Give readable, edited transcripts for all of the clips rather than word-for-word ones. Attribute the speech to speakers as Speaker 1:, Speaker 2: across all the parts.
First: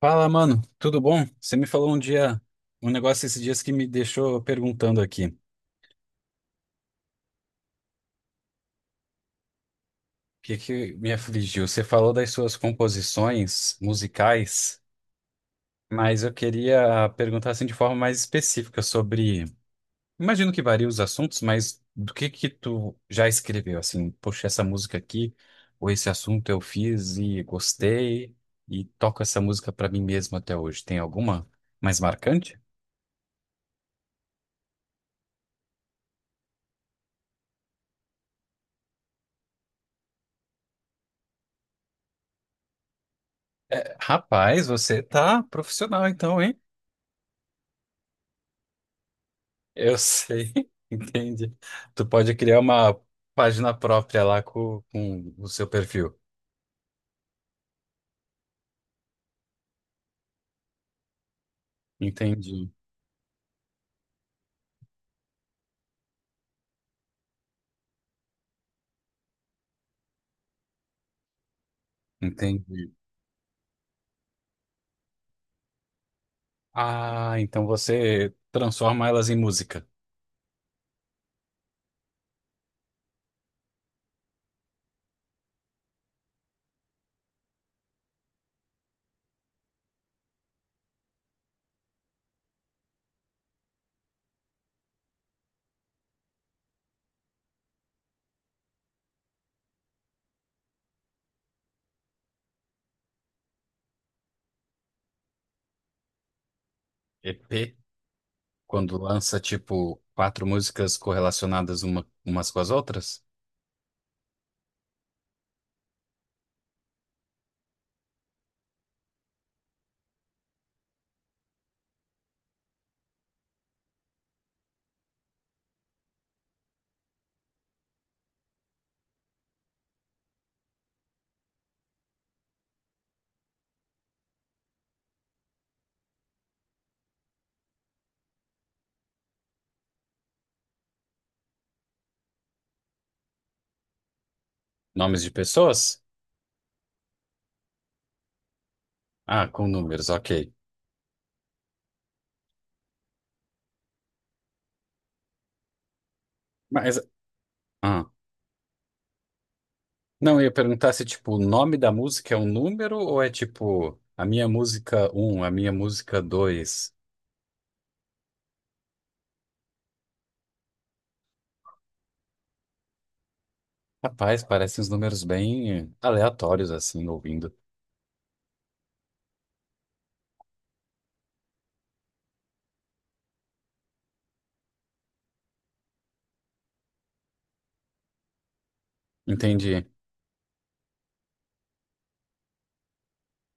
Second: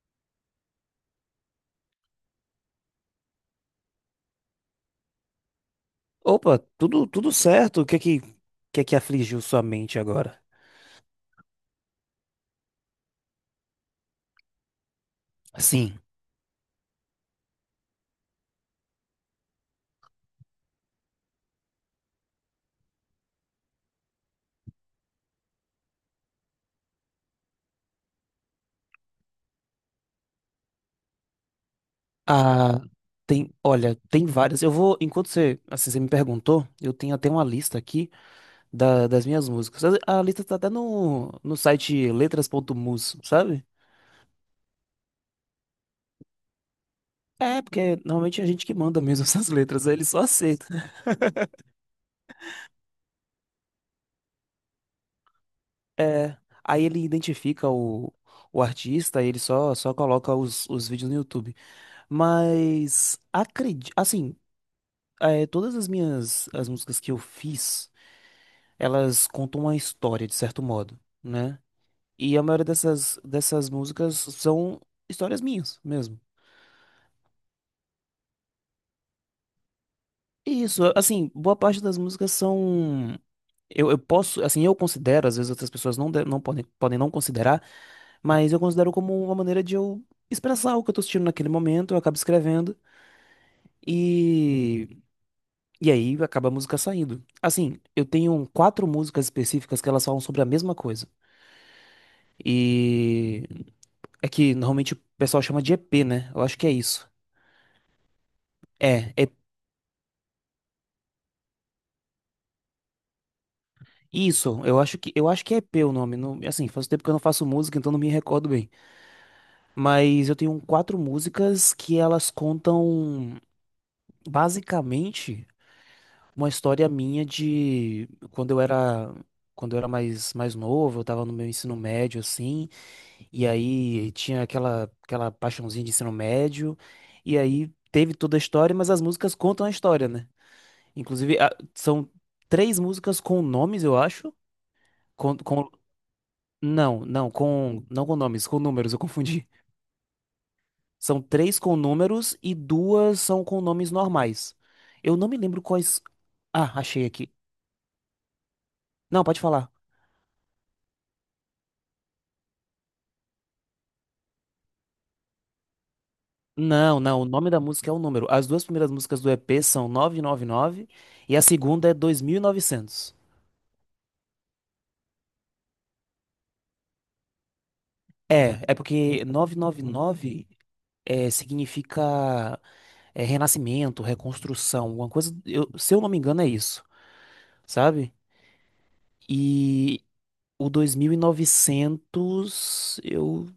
Speaker 1: Fala, mano, tudo bom? Você me falou um dia, um negócio esses dias que me deixou perguntando aqui. O
Speaker 2: Opa, tudo certo. O que é que afligiu sua mente agora?
Speaker 1: que que me afligiu? Você falou das suas composições musicais,
Speaker 2: Assim,
Speaker 1: mas eu queria perguntar assim de forma mais específica imagino que varia os assuntos, mas do que tu já escreveu assim? Poxa, essa música aqui, ou esse assunto eu fiz e gostei e toco essa música pra mim mesmo até hoje. Tem alguma mais marcante?
Speaker 2: ah, tem, olha, tem várias. Enquanto você, assim, você me perguntou, eu tenho até uma lista aqui das minhas músicas. A lista tá até no site letras.mus, sabe?
Speaker 1: É, rapaz, você tá profissional então, hein?
Speaker 2: É, porque normalmente é a gente que manda mesmo essas letras, aí
Speaker 1: Eu
Speaker 2: ele só
Speaker 1: sei,
Speaker 2: aceita.
Speaker 1: entendi. Tu pode criar uma página própria lá com o seu perfil.
Speaker 2: É, aí ele identifica o artista, aí ele só coloca os vídeos no YouTube.
Speaker 1: Entendi,
Speaker 2: Mas acredito, todas as minhas as músicas que eu fiz, elas contam uma história, de certo modo, né? E a maioria
Speaker 1: entendi.
Speaker 2: dessas músicas são histórias minhas mesmo.
Speaker 1: Ah, então você transforma elas em música.
Speaker 2: E isso, assim, boa parte das músicas são. Eu posso, assim, eu considero, às vezes outras pessoas não, não podem não considerar, mas eu considero como uma maneira de eu expressar o que eu tô sentindo naquele momento, eu acabo escrevendo e, e aí acaba a música saindo. Assim, eu tenho quatro músicas específicas que elas falam sobre a mesma coisa. E é que normalmente o pessoal chama de EP, né? Eu acho que é isso.
Speaker 1: EP, quando
Speaker 2: É, é
Speaker 1: lança tipo quatro músicas correlacionadas umas com as outras?
Speaker 2: isso. Eu acho que é EP o nome. Não, assim, faz tempo que eu não faço música, então não me recordo bem. Mas eu tenho quatro músicas que elas contam basicamente uma história minha de quando eu era mais novo. Eu tava no meu ensino médio assim, e aí tinha aquela paixãozinha de ensino médio, e aí teve toda a história, mas as músicas contam a história, né? Inclusive, são três músicas com nomes, eu acho.
Speaker 1: Nomes de
Speaker 2: Com, com-
Speaker 1: pessoas?
Speaker 2: não, não, não com nomes, com números, eu
Speaker 1: Ah,
Speaker 2: confundi.
Speaker 1: com números, ok.
Speaker 2: São três com números e duas são com nomes normais. Eu não me lembro quais. Ah,
Speaker 1: Mas,
Speaker 2: achei aqui.
Speaker 1: ah,
Speaker 2: Não, pode falar.
Speaker 1: não, eu ia perguntar se tipo o nome da música é um número ou é tipo a minha música um, a minha música 2.
Speaker 2: Não, não, o nome da música é o número. As duas primeiras músicas do EP são 999 e 99, e a segunda é 2900.
Speaker 1: Rapaz, parecem uns números bem aleatórios, assim, ouvindo.
Speaker 2: É, é porque 999 significa, renascimento, reconstrução, uma coisa. Se eu não me engano, é isso, sabe?
Speaker 1: Entendi.
Speaker 2: E o 2900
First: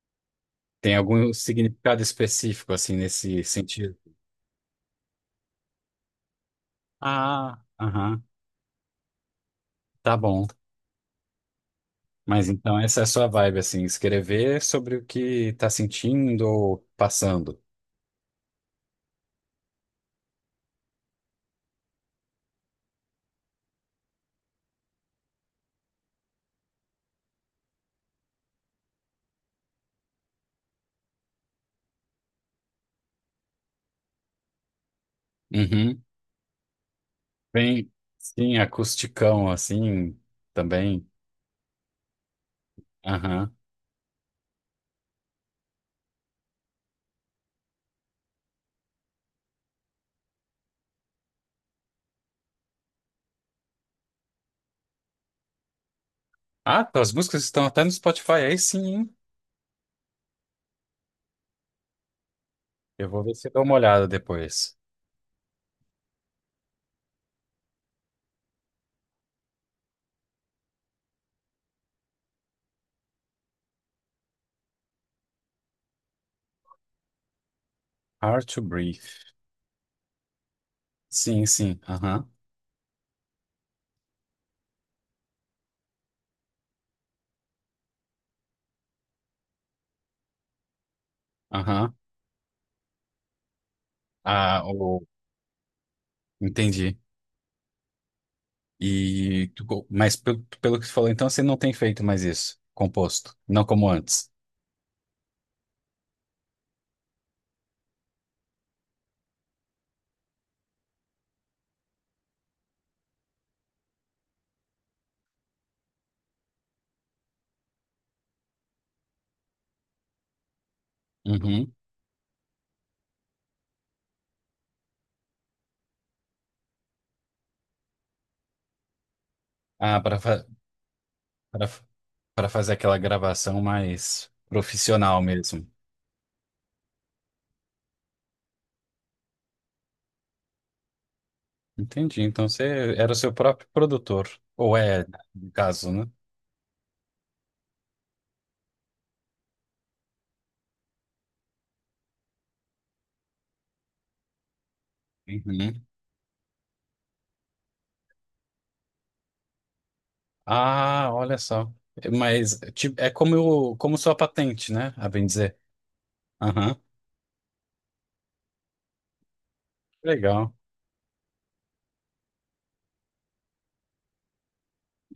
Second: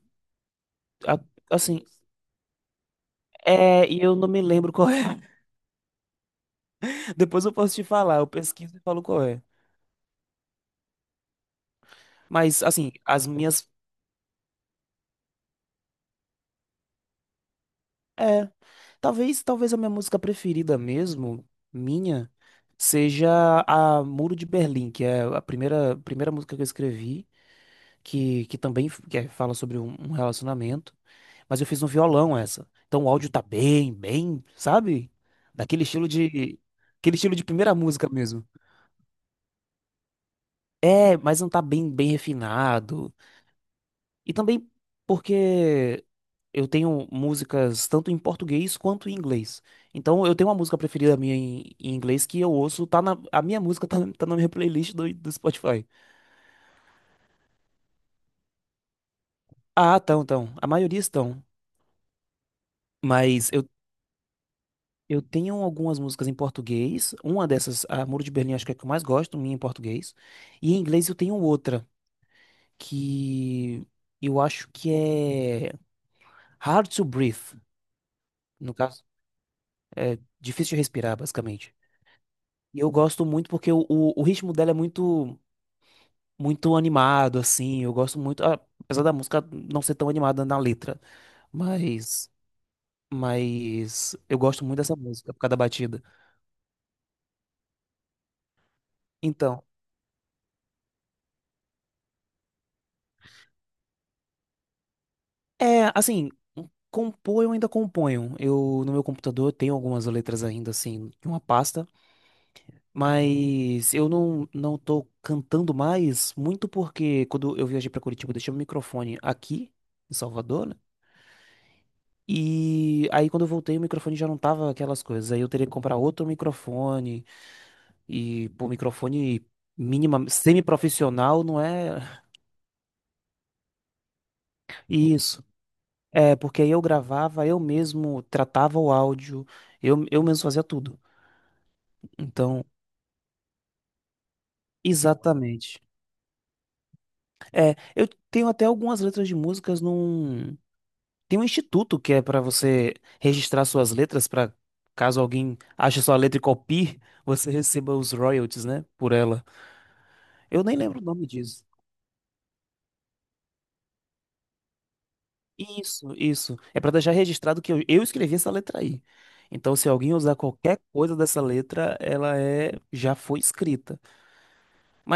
Speaker 1: Tem
Speaker 2: a-
Speaker 1: algum
Speaker 2: assim,
Speaker 1: significado específico, assim, nesse sentido?
Speaker 2: e eu não me lembro qual é. Depois eu
Speaker 1: Ah,
Speaker 2: posso te falar,
Speaker 1: aham,
Speaker 2: eu pesquiso e falo qual é.
Speaker 1: tá bom. Mas
Speaker 2: Mas,
Speaker 1: então
Speaker 2: assim,
Speaker 1: essa é a
Speaker 2: as
Speaker 1: sua vibe,
Speaker 2: minhas,
Speaker 1: assim, escrever sobre o que tá sentindo ou passando.
Speaker 2: é, talvez a minha música preferida mesmo, minha, seja a Muro de Berlim, que é a primeira música que eu escrevi, que também fala sobre um relacionamento, mas eu fiz no violão essa. Então o áudio tá bem, bem, sabe? Daquele
Speaker 1: Uhum.
Speaker 2: estilo de, aquele estilo de primeira
Speaker 1: Bem,
Speaker 2: música mesmo.
Speaker 1: sim, acusticão, assim, também.
Speaker 2: É, mas não tá bem, bem refinado.
Speaker 1: Aham.
Speaker 2: E também porque eu tenho músicas tanto em português quanto em inglês. Então eu tenho uma música preferida minha em inglês que eu ouço. Tá na, a minha música tá, na- Tá na minha playlist do Spotify.
Speaker 1: Ah, tuas músicas estão até no Spotify, aí sim, hein?
Speaker 2: Ah, estão, estão. A maioria estão.
Speaker 1: Eu vou ver se
Speaker 2: Mas
Speaker 1: eu dou
Speaker 2: eu
Speaker 1: uma olhada depois.
Speaker 2: Eu tenho algumas músicas em português. Uma dessas, a Muro de Berlim, acho que é a que eu mais gosto, minha em português. E em inglês eu tenho outra, que eu acho que é Hard to Breathe,
Speaker 1: Hard to
Speaker 2: no
Speaker 1: Breathe.
Speaker 2: caso, difícil de respirar,
Speaker 1: Sim,
Speaker 2: basicamente.
Speaker 1: sim, aham,
Speaker 2: E eu gosto muito porque o ritmo dela é muito, muito animado, assim. Eu gosto muito, ah, apesar da música não ser tão animada na letra,
Speaker 1: aham.
Speaker 2: mas, mas eu
Speaker 1: Ah,
Speaker 2: gosto muito dessa música por causa da batida.
Speaker 1: entendi. E
Speaker 2: Então.
Speaker 1: tu co- mas pelo que tu falou, então você não tem feito mais isso, composto, não como antes.
Speaker 2: É, assim, compor eu ainda componho. Eu, no meu computador, tenho algumas letras ainda, assim, de uma pasta, mas eu não tô cantando mais, muito porque quando eu viajei pra Curitiba, eu deixei o microfone aqui, em Salvador, né?
Speaker 1: Uhum.
Speaker 2: E aí, quando eu voltei, o microfone já não tava aquelas coisas. Aí eu teria que comprar outro microfone, e, pô, microfone
Speaker 1: Ah, para
Speaker 2: mínima,
Speaker 1: fa
Speaker 2: semi-profissional, não
Speaker 1: para
Speaker 2: é
Speaker 1: para fazer aquela gravação mais profissional
Speaker 2: isso.
Speaker 1: mesmo.
Speaker 2: É, porque aí eu gravava, eu mesmo tratava o áudio, eu mesmo fazia tudo.
Speaker 1: Entendi. Então
Speaker 2: Então,
Speaker 1: você era o seu próprio produtor, ou é, no
Speaker 2: exatamente.
Speaker 1: caso, né?
Speaker 2: É, eu tenho até algumas letras de músicas num. Tem um instituto que é para você registrar suas letras para caso alguém
Speaker 1: Uhum.
Speaker 2: ache sua letra e copie, você receba os royalties, né, por ela. Eu nem lembro o
Speaker 1: Ah,
Speaker 2: nome
Speaker 1: olha
Speaker 2: disso.
Speaker 1: só. Mas tipo, é como eu, como sua patente, né? A bem dizer.
Speaker 2: Isso, isso.
Speaker 1: Aham.
Speaker 2: É para deixar registrado que eu escrevi essa letra aí. Então, se alguém usar
Speaker 1: Legal.
Speaker 2: qualquer coisa dessa letra, ela é já foi escrita.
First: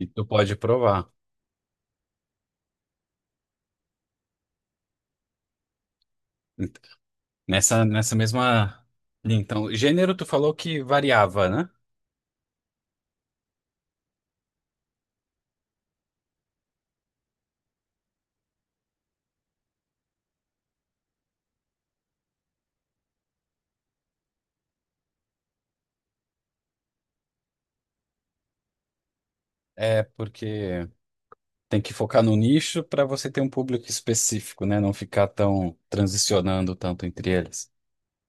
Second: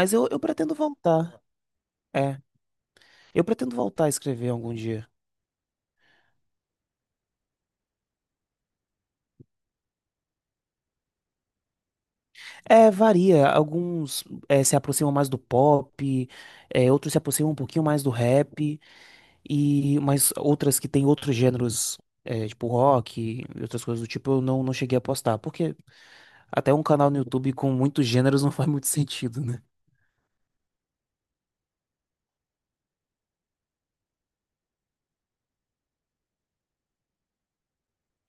Speaker 1: E tu
Speaker 2: eu
Speaker 1: pode
Speaker 2: pretendo
Speaker 1: provar.
Speaker 2: voltar. É, eu pretendo voltar a escrever algum dia.
Speaker 1: Nessa mesma linha. Então, gênero, tu falou que variava, né?
Speaker 2: É, varia. Alguns se aproximam mais do pop, outros se aproximam um pouquinho mais do rap, e mas outras que têm outros gêneros, tipo rock e outras coisas do tipo, eu não, não cheguei a postar, porque até um canal no YouTube com muitos gêneros não faz muito sentido, né?
Speaker 1: É porque tem que focar no nicho para você ter um público específico, né? Não ficar tão transicionando tanto entre eles.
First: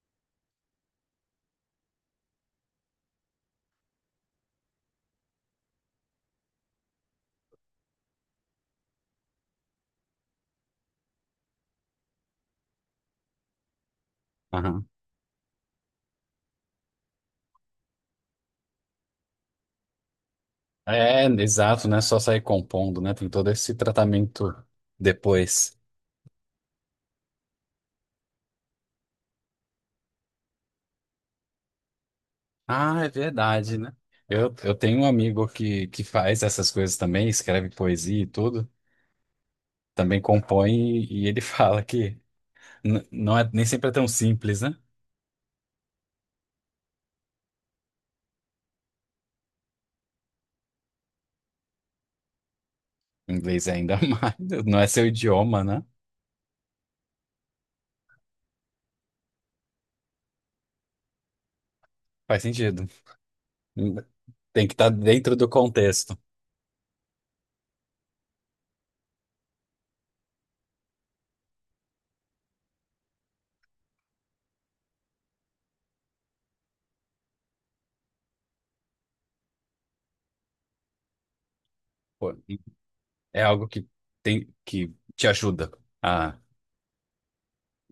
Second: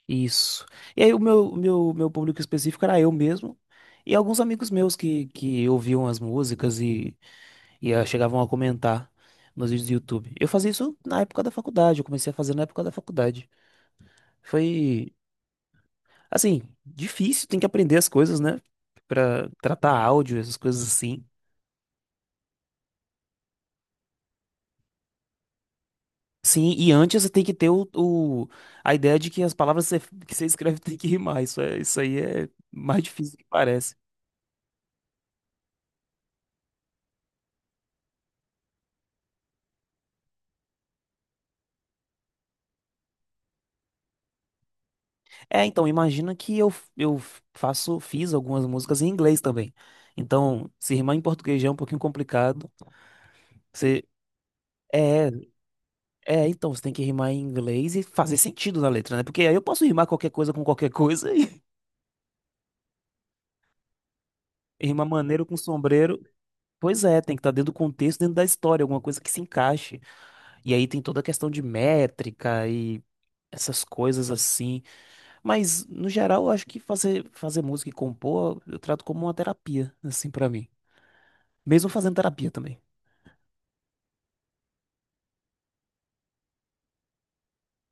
Speaker 2: Isso. E aí o meu público específico era eu mesmo e alguns amigos meus que ouviam as músicas e, chegavam a comentar nos vídeos do YouTube. Eu fazia isso na época da faculdade, eu comecei a fazer na época da faculdade.
Speaker 1: Aham.
Speaker 2: Foi, assim, difícil, tem que aprender as coisas, né? Pra tratar áudio, essas coisas assim.
Speaker 1: É, exato, né? Só sair compondo, né? Tem todo esse tratamento depois.
Speaker 2: Sim, e antes você tem que ter o, a ideia de que as palavras que você escreve tem que rimar. Isso, é, isso aí é
Speaker 1: Ah,
Speaker 2: mais
Speaker 1: é
Speaker 2: difícil do que
Speaker 1: verdade, né?
Speaker 2: parece.
Speaker 1: Eu tenho um amigo que faz essas coisas também, escreve poesia e tudo, também compõe, e ele fala que n- não é, nem sempre é tão simples, né?
Speaker 2: É, então, imagina que eu faço, fiz algumas músicas em inglês também. Então, se rimar em português já é um pouquinho complicado.
Speaker 1: Inglês ainda
Speaker 2: Você,
Speaker 1: mais. Não é seu
Speaker 2: é,
Speaker 1: idioma, né?
Speaker 2: então, você tem que rimar em inglês e fazer sentido na letra, né? Porque aí eu posso rimar qualquer coisa com qualquer coisa e
Speaker 1: Faz sentido. Tem que estar
Speaker 2: rimar
Speaker 1: dentro
Speaker 2: maneiro
Speaker 1: do
Speaker 2: com
Speaker 1: contexto.
Speaker 2: sombreiro. Pois é, tem que estar dentro do contexto, dentro da história, alguma coisa que se encaixe. E aí tem toda a questão de métrica e essas coisas assim. Mas, no geral, eu acho que fazer, fazer música e compor, eu trato como uma terapia, assim, pra mim. Mesmo fazendo
Speaker 1: Pô,
Speaker 2: terapia também.
Speaker 1: é algo que tem que te ajuda a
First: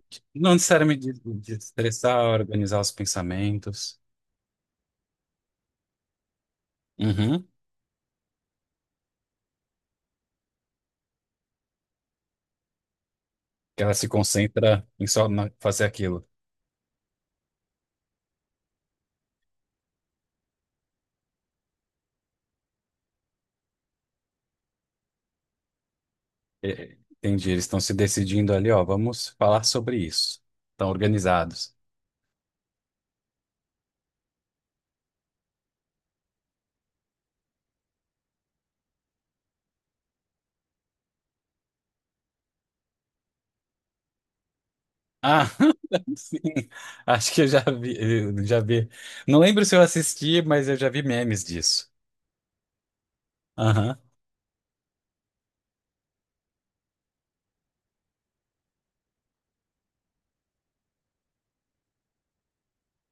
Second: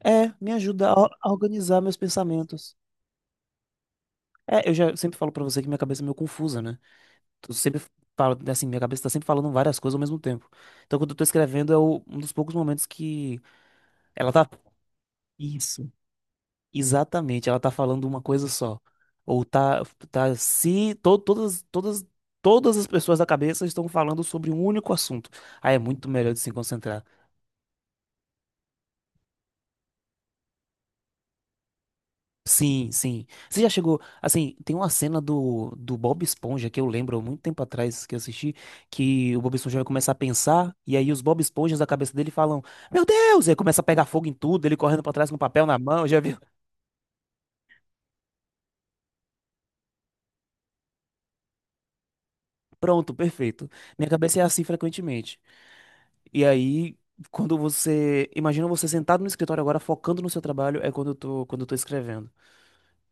Speaker 2: É, me
Speaker 1: não
Speaker 2: ajuda
Speaker 1: necessariamente
Speaker 2: a organizar meus
Speaker 1: destressar,
Speaker 2: pensamentos.
Speaker 1: organizar os pensamentos.
Speaker 2: É, eu já sempre falo pra você que minha cabeça é meio confusa, né?
Speaker 1: Uhum.
Speaker 2: Eu sempre falo, assim, minha cabeça tá sempre falando várias coisas ao mesmo tempo. Então, quando eu tô escrevendo, é um dos poucos momentos que
Speaker 1: Que ela se
Speaker 2: ela tá.
Speaker 1: concentra em só na- fazer
Speaker 2: Isso.
Speaker 1: aquilo.
Speaker 2: Exatamente, ela tá falando uma coisa só. Ou tá, tá se to- todas, todas, todas as pessoas da cabeça estão falando sobre um único assunto. Aí é muito melhor de se
Speaker 1: É, é,
Speaker 2: concentrar.
Speaker 1: entendi. Eles estão se decidindo ali, ó, vamos falar sobre isso. Estão organizados.
Speaker 2: Sim, sim. Você já chegou, assim, tem uma cena do, do Bob Esponja que eu lembro há muito tempo atrás que eu assisti, que o Bob Esponja vai começar a pensar e aí os Bob Esponjas da cabeça dele falam: "Meu Deus!" E aí começa a pegar fogo em tudo, ele correndo pra trás com
Speaker 1: Ah,
Speaker 2: papel na mão, já viu?
Speaker 1: sim. Acho que eu já vi, eu já vi. Não lembro se eu assisti, mas eu já vi memes disso.
Speaker 2: Pronto, perfeito.
Speaker 1: Aham.
Speaker 2: Minha cabeça é assim frequentemente. E aí, quando você. Imagina você sentado no escritório agora, focando no seu trabalho, é quando eu tô escrevendo.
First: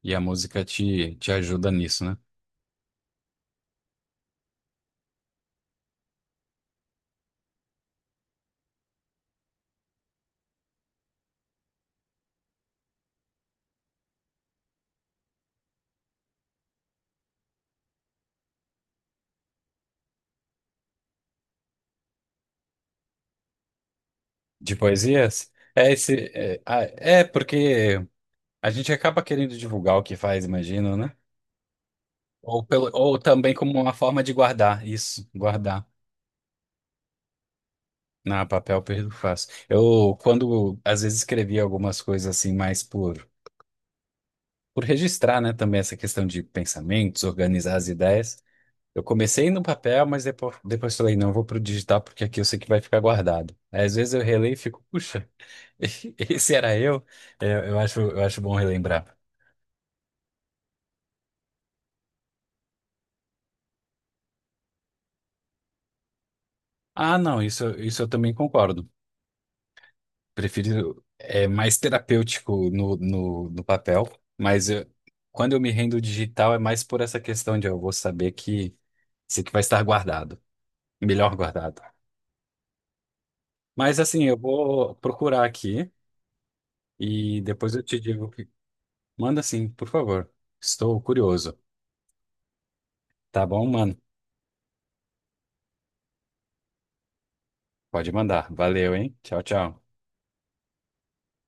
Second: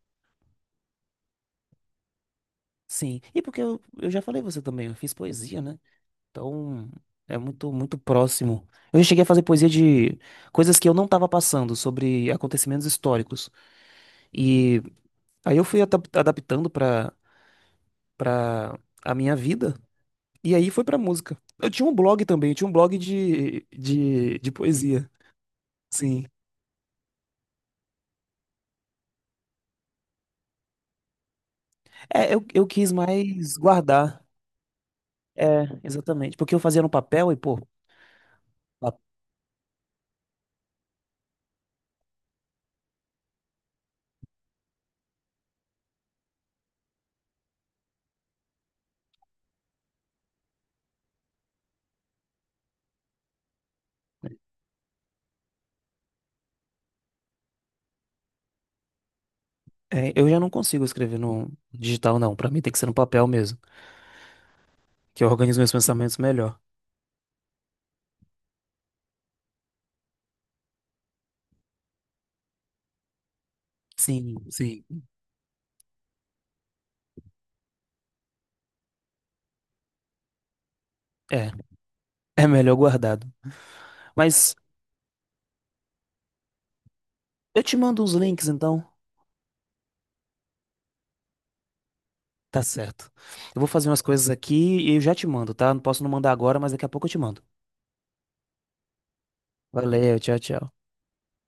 Speaker 1: E a música te ajuda nisso, né?
Speaker 2: Sim. E porque eu já falei você também, eu fiz poesia, né? Então, é muito, muito próximo. Eu já cheguei a fazer poesia de coisas que eu não tava passando, sobre acontecimentos históricos. E aí eu fui adaptando pra, pra a minha vida. E aí foi pra música. Eu tinha um blog também, eu tinha um blog de
Speaker 1: De
Speaker 2: poesia.
Speaker 1: poesias? É
Speaker 2: Sim.
Speaker 1: esse. É, ah, é porque a gente acaba querendo divulgar o que faz, imagino, né?
Speaker 2: É, eu,
Speaker 1: Ou,
Speaker 2: eu
Speaker 1: pelo,
Speaker 2: quis
Speaker 1: ou também
Speaker 2: mais
Speaker 1: como uma forma
Speaker 2: guardar.
Speaker 1: de guardar isso,
Speaker 2: É,
Speaker 1: guardar.
Speaker 2: exatamente. Porque eu fazia no papel e, pô,
Speaker 1: Na papel,
Speaker 2: pa-
Speaker 1: perdo fácil. Eu, quando às vezes escrevi algumas coisas assim, mais por registrar, né? Também essa questão de pensamentos, organizar as ideias. Eu comecei no papel, mas depois falei, não, eu vou pro digital porque aqui eu sei que vai ficar guardado. Aí, às vezes eu releio e fico, puxa, esse era eu. É, eu acho bom relembrar.
Speaker 2: é, eu já não consigo escrever no digital, não. Pra mim tem que ser no, papel mesmo, que eu organizo meus pensamentos melhor.
Speaker 1: Ah, não, isso eu também concordo. Prefiro, é mais terapêutico no papel,
Speaker 2: Sim,
Speaker 1: mas
Speaker 2: sim.
Speaker 1: eu- quando eu me rendo digital é mais por essa questão de eu vou saber que sei que vai estar guardado, melhor
Speaker 2: É,
Speaker 1: guardado.
Speaker 2: é melhor guardado.
Speaker 1: Mas assim, eu
Speaker 2: Mas
Speaker 1: vou procurar aqui e
Speaker 2: eu
Speaker 1: depois
Speaker 2: te
Speaker 1: eu te
Speaker 2: mando uns
Speaker 1: digo.
Speaker 2: links, então.
Speaker 1: Manda sim, por favor. Estou curioso.
Speaker 2: Tá certo.
Speaker 1: Tá
Speaker 2: Eu
Speaker 1: bom,
Speaker 2: vou fazer
Speaker 1: mano?
Speaker 2: umas coisas aqui e eu já te mando, tá? Não posso não mandar agora, mas daqui a pouco eu te mando.
Speaker 1: Pode mandar. Valeu, hein? Tchau, tchau.
Speaker 2: Valeu, tchau, tchau.